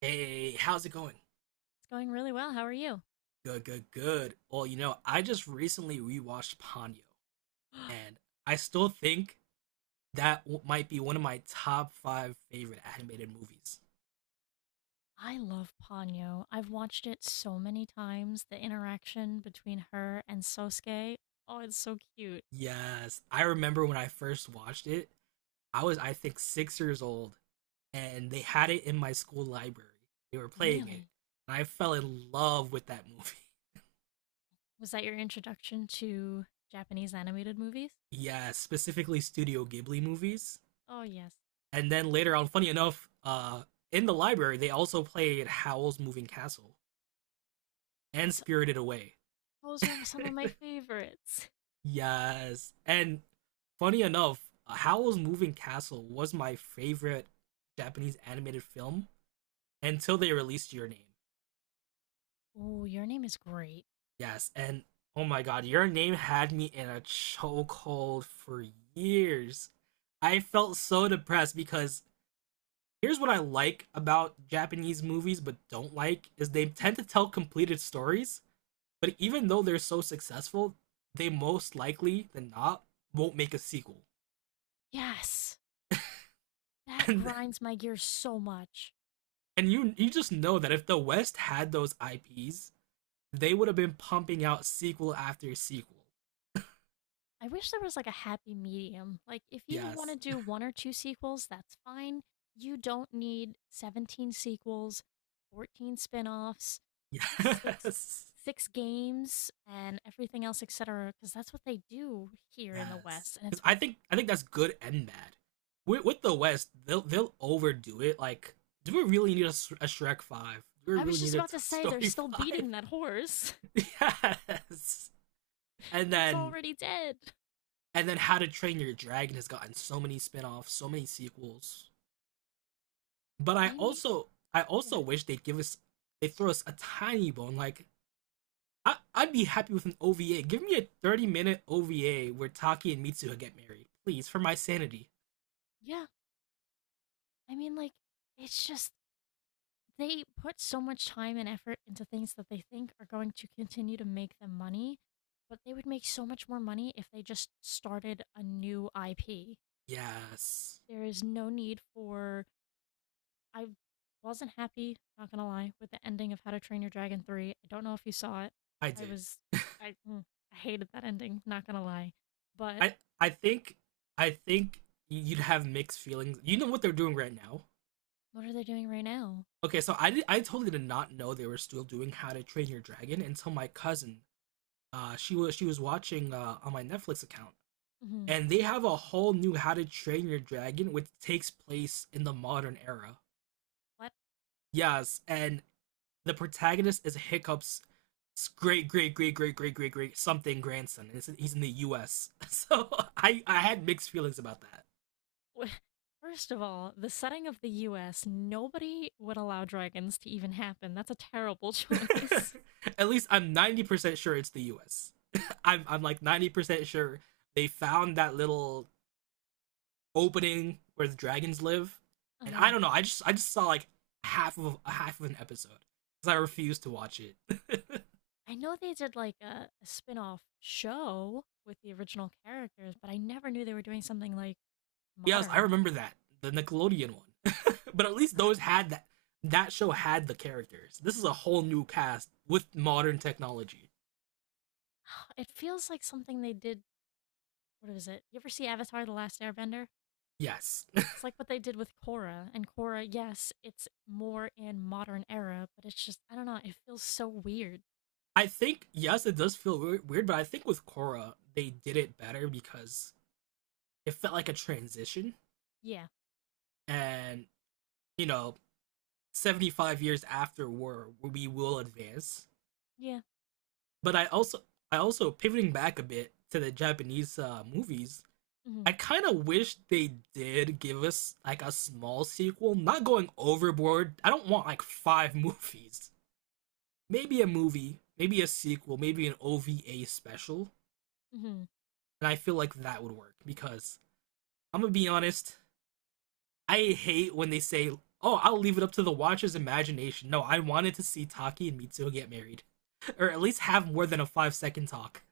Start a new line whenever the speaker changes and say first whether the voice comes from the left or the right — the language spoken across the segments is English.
right: Hey, how's it going?
left: It's going really well. How are you?
right: Good, good, good. Well, you know, I just recently rewatched Ponyo, and I still think that might be one of my top five favorite animated movies.
left: I love Ponyo. I've watched it so many times. The interaction between her and Sosuke. Oh, it's so cute.
right: Yes, I remember when I first watched it, I was, I think, 6 years old, and they had it in my school library. They were playing it,
left: Really?
right: and I fell in love with that movie.
left: Was that your introduction to Japanese animated movies?
right: Yeah, specifically Studio Ghibli movies.
left: Oh, yes.
right: And then later on, funny enough, in the library, they also played Howl's Moving Castle and
left: That's
right: Spirited Away.
left: Those are some of my favorites.
right: Yes. And funny enough, Howl's Moving Castle was my favorite Japanese animated film until they released Your Name.
left: Oh, your name is great.
right: Yes. And oh my god, Your Name had me in a chokehold for years. I felt so depressed because here's what I like about Japanese movies but don't like is they
left: Mm.
right: tend to tell completed stories, but even though they're so successful, they most likely than not won't make a sequel.
left: Yes. That
right: and,
left: grinds my gears so much.
right: and you just know that if the West had those IPs, they would have been pumping out sequel after sequel.
left: I wish there was like a happy medium. Like, if you want
right: Yes,
left: to do one or two sequels, that's fine. You don't need 17 sequels, 14 spin-offs, six
right: yes,
left: six games and everything else, etc., because that's what they do here in the
right: yes.
left: West. And
right: Because
left: it's
right: I think that's good and bad. With the West, they'll overdo it. Like, do we really need a Shrek five? Do we
left: I
right: really
left: was
right: need
left: just
right: a
left: about to say they're
right: Story
left: still
right: five?
left: beating that horse.
right: Yes. And
left: It's
right: then
left: already dead.
right: and then How to Train Your Dragon has gotten so many spin-offs, so many sequels. But I
left: They need
right: also I
left: yeah.
right: also wish they'd give us they throw us a tiny bone. Like I'd be happy with an OVA. Give me a 30 minute OVA where Taki and Mitsuha get married, please, for my sanity.
left: yeah. I mean, like, it's just they put so much time and effort into things that they think are going to continue to make them money, but they would make so much more money if they just started a new IP.
right: Yes,
left: There is no need for. I wasn't happy, not gonna lie, with the ending of How to Train Your Dragon 3. I don't know if you saw it.
right: I
left: I
right: did.
left: was. I, mm, I hated that ending, not gonna lie. But
right: I I think I think you'd have mixed feelings. You know what they're doing right now.
left: what are they doing right now?
right: Okay, so I did, I totally did not know they were still doing How to Train Your Dragon until my cousin. She was watching on my Netflix account,
left: Hmm.
right: and they have a whole new How to Train Your Dragon, which takes place in the modern era.
left: Why?
right: Yes, and the protagonist is Hiccup's great, great, great, great, great, great, great something grandson. And he's in the U.S., so I had mixed feelings about that.
left: First of all, the setting of the US, nobody would allow dragons to even happen. That's a terrible choice.
right: At least I'm 90% sure it's the U.S. I'm like 90% sure they found that little opening where the dragons live, and I
left: Uh,
right: don't know. I just saw like half of an episode because I refused to watch it.
left: I know they did like a spin off show with the original characters, but I never knew they were doing something like
right: Yes, I
left: modern.
right: remember that, the Nickelodeon one. But at least
left: Uh,
right: those had that. That show had the characters. This is a whole new cast with modern technology.
left: It feels like something they did. What is it? You ever see Avatar The Last Airbender?
right: Yes,
left: It's like what they did with Korra. And Korra, yes, it's more in modern era, but it's just, I don't know, it feels so weird.
right: I think, yes, it does feel weird, but I think with Korra they did it better because it felt like a transition,
left: Yeah.
right: and you know, 75 years after war, we will advance.
left: Yeah.
right: But I also pivoting back a bit to the Japanese movies.
left: Mm
right: I
left: hmm.
right: kind of wish they did give us like a small sequel, not going overboard. I don't want like five movies. Maybe a movie, maybe a sequel, maybe an OVA special.
left: Mm hmm.
right: And I feel like that would work because I'm going to be honest, I hate when they say, "Oh, I'll leave it up to the watcher's imagination." No, I wanted to see Taki and Mitsuo get married or at least have more than a 5-second talk.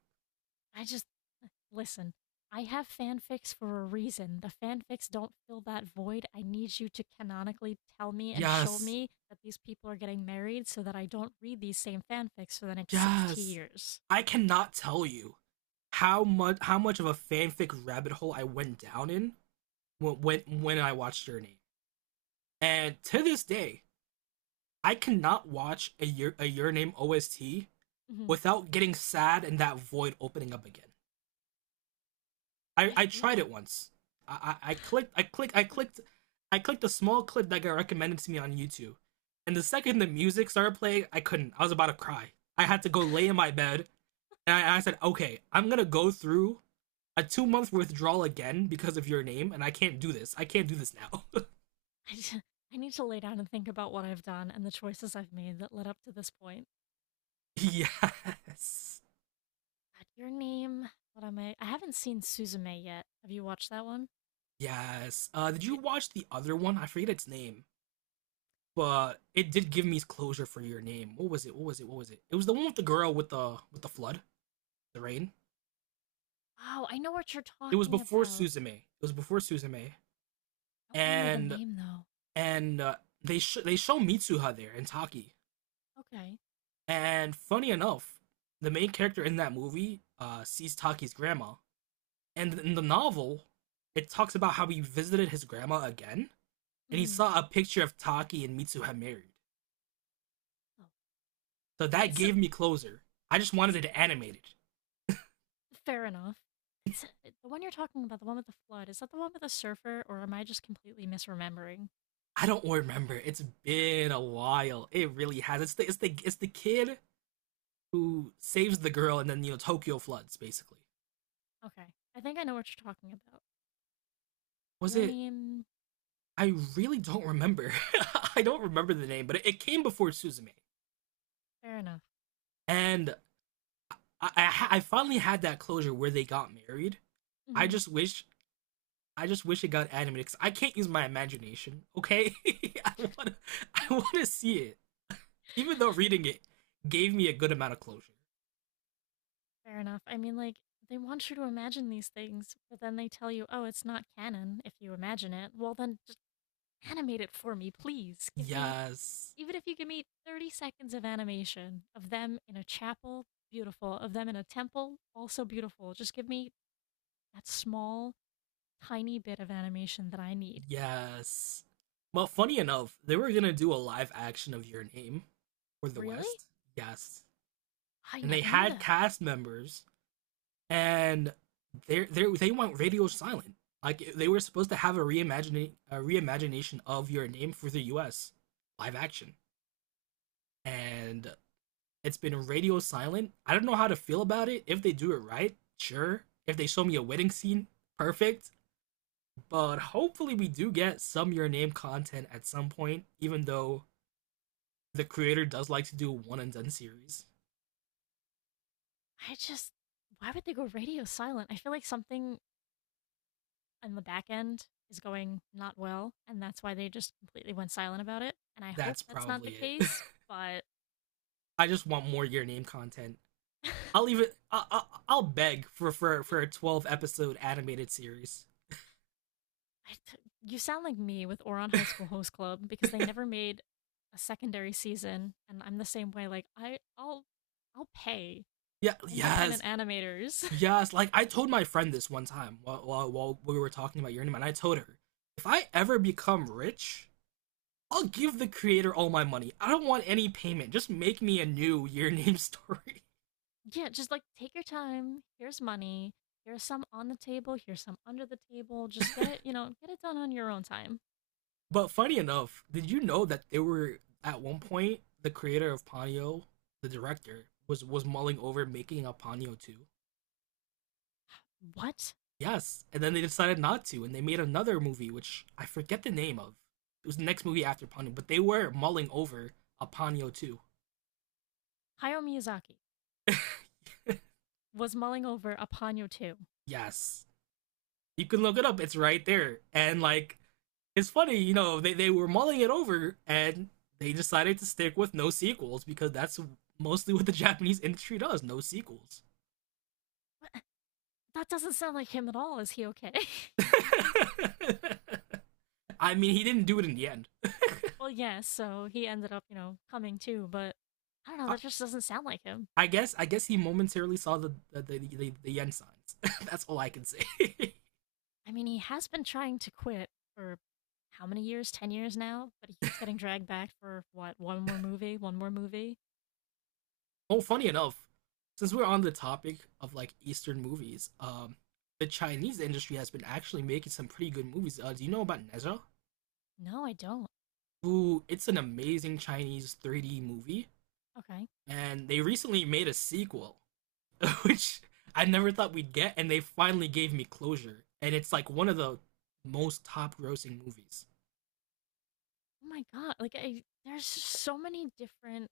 left: I just listen. I have fanfics for a reason. The fanfics don't fill that void. I need you to canonically tell me and show
right: Yes.
left: me that these people are getting married so that I don't read these same fanfics for the next 60
right: Yes.
left: years.
right: I cannot tell you how much of a fanfic rabbit hole I went down in when I watched Your Name. And to this day, I cannot watch a Your Name OST
left: Hmm.
right: without getting sad and that void opening up again.
left: I
right: I
left: feel
right: tried it
left: you.
right: once. I, I, I clicked I clicked I clicked I clicked a small clip that got recommended to me on YouTube. And the second the music started playing, I couldn't. I was about to cry. I had to go lay in my bed and I said, okay, I'm gonna go through a 2 month withdrawal again because of your name, and I can't do this. I can't do this now.
left: I, just, I need to lay down and think about what I've done and the choices I've made that led up to this point.
right: Yes.
left: God, your name. What am I? I haven't seen Suzume yet. Have you watched that one?
right: Yes. Did you
left: It.
right: watch the other one? I forget its name, but it did give me closure for your name. What was it? It was the one with the girl with the flood, the rain.
left: Oh, I know what you're talking about.
right: It was before Suzume,
left: I don't remember the
right: and
left: name though.
right: and uh, they show Mitsuha there and Taki.
left: Okay.
right: And funny enough, the main character in that movie sees Taki's grandma. And in the novel, it talks about how he visited his grandma again and he
left: Mhm.
right: saw a picture of Taki and Mitsuha married.
left: Oh,
right: So that
left: wait, so
right: gave me closure. I just wanted
left: s-
right: it animated.
left: fair enough. S- The one you're talking about, the one with the flood, is that the one with the surfer, or am I just completely misremembering?
right: I don't remember. It's been a while. It really has. It's the kid who saves the girl and then you know Tokyo floods basically.
left: Okay, I think I know what you're talking about.
right: Was
left: Your
right: it,
left: name,
right: I really don't remember. I don't remember the name, but it came before Suzume.
left: fair enough.
right: And I finally had that closure where they got married. I
left: Hmm.
right: just wish I just wish it got animated because I can't use my imagination. Okay, I want to, I want to see it. Even though reading it gave me a good amount of closure.
left: Fair enough. I mean, like, they want you to imagine these things, but then they tell you, oh, it's not canon if you imagine it. Well, then just animate it for me, please.
right: Yes,
left: Even if you give me 30 seconds of animation of them in a chapel, beautiful, of them in a temple, also beautiful. Just give me that small tiny bit of animation that I need.
right: yes. Well, funny enough, they were gonna do a live action of Your Name for the
left: Really?
right: West. Yes,
left: I
right: and they
left: never knew
right: had
left: that.
right: cast members, and they went radio silent. Like they were supposed to have a reimagining a reimagination of Your Name for the U.S. live action, and it's been radio silent. I don't know how to feel about it. If they do it right, sure. If they show me a wedding scene, perfect. But hopefully, we do get some Your Name content at some point, even though the creator does like to do a one and done series.
left: I just, why would they go radio silent? I feel like something in the back end is going not well, and that's why they just completely went silent about it. And I hope
right: That's
left: that's not the
right: probably it.
left: case, but
right: I just want more Your Name content.
left: I
right: I'll even I, I'll beg for a 12 episode animated series.
left: t- you sound like me with Oron High School Host Club because they never made a secondary season, and I'm the same way. I'll pay
right: Yeah,
left: independent
right: yes,
left: animators.
right: yes. Like I told my friend this one time while we were talking about Your Name, and I told her if I ever become rich, I'll give the creator all my money. I don't want any payment. Just make me a new Your Name story.
left: Yeah, just like take your time. Here's money. Here's some on the table. Here's some under the table. Just get it, you know, get it done on your own time.
right: But funny enough, did you know that they were at one point the creator of Ponyo, the director, was mulling over making a Ponyo 2?
left: What?
right: Yes, and then they decided not to, and they made another movie which I forget the name of. It was the next movie after Ponyo, but they were mulling over a Ponyo 2.
left: Hayao Miyazaki was mulling over a Ponyo 2.
right: Yes. You can look it up. It's right there. And like, it's funny, you know, they were mulling it over and they decided to stick with no sequels because that's mostly what the Japanese industry does, no sequels.
left: That doesn't sound like him at all. Is he okay?
right: I mean, he didn't do it in the end.
left: Well, yes. So he ended up, you know, coming too, but I don't know.
right: I,
left: That just doesn't sound like him.
right: I guess he momentarily saw the yen signs. That's all I can say.
left: I mean, he has been trying to quit for how many years? 10 years now? But he keeps getting dragged back for what? One more movie? One more movie?
right: Oh, funny enough, since we're on the topic of like Eastern movies, the Chinese industry has been actually making some pretty good movies. Do you know about Nezha?
left: No, I don't.
right: Who, it's an amazing Chinese 3D movie,
left: Okay.
right: and they recently made a sequel, which I never thought we'd get, and they finally gave me closure. And it's like one of the most top grossing movies.
left: Oh my god, like I there's so many different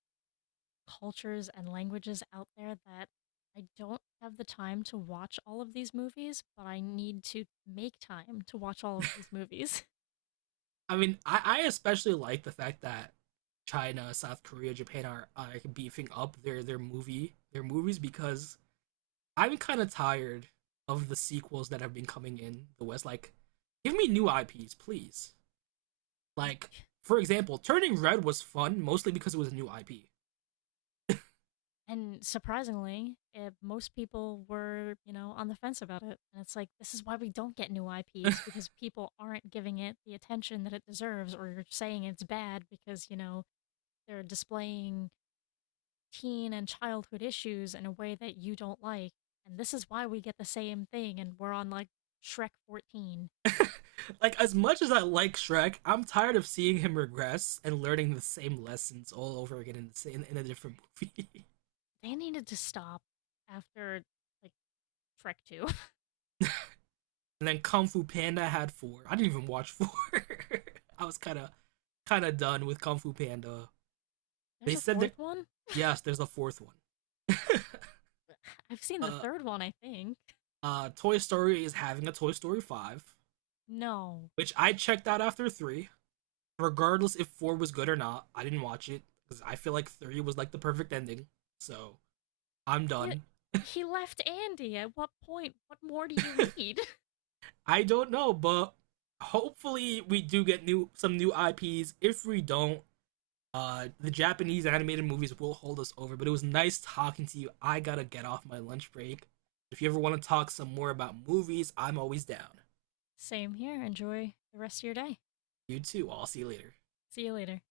left: cultures and languages out there that I don't have the time to watch all of these movies, but I need to make time to watch all of these movies.
right: I mean, I especially like the fact that China, South Korea, Japan are beefing up their movies because I'm kind of tired of the sequels that have been coming in the West. Like, give me new IPs, please. Like, for example, Turning Red was fun mostly because it was a new IP.
left: And surprisingly, eh, most people were, you know, on the fence about it. And it's like, this is why we don't get new IPs because people aren't giving it the attention that it deserves, or you're saying it's bad because, you know, they're displaying teen and childhood issues in a way that you don't like, and this is why we get the same thing, and we're on like Shrek 14.
right: Like, as much as I like Shrek, I'm tired of seeing him regress and learning the same lessons all over again in, the same, in a different movie.
left: They needed to stop after like Shrek 2.
right: And then Kung Fu Panda had four. I didn't even watch four. I was kind of done with Kung Fu Panda. They
left: There's a
right: said
left: fourth
right: that
left: one?
right: yes, there's a fourth one.
left: I've seen the
right: Uh,
left: third one, I think.
right: Toy Story is having a Toy Story five,
left: No.
right: which I checked out after three. Regardless if four was good or not, I didn't watch it because I feel like three was like the perfect ending. So I'm
left: Th-
right: done.
left: He left Andy. At what point? What more do you need?
right: I don't know, but hopefully we do get new some new IPs. If we don't, the Japanese animated movies will hold us over. But it was nice talking to you. I gotta get off my lunch break. If you ever want to talk some more about movies, I'm always down.
left: Same here. Enjoy the rest of your day.
right: You too. I'll see you later.
left: See you later.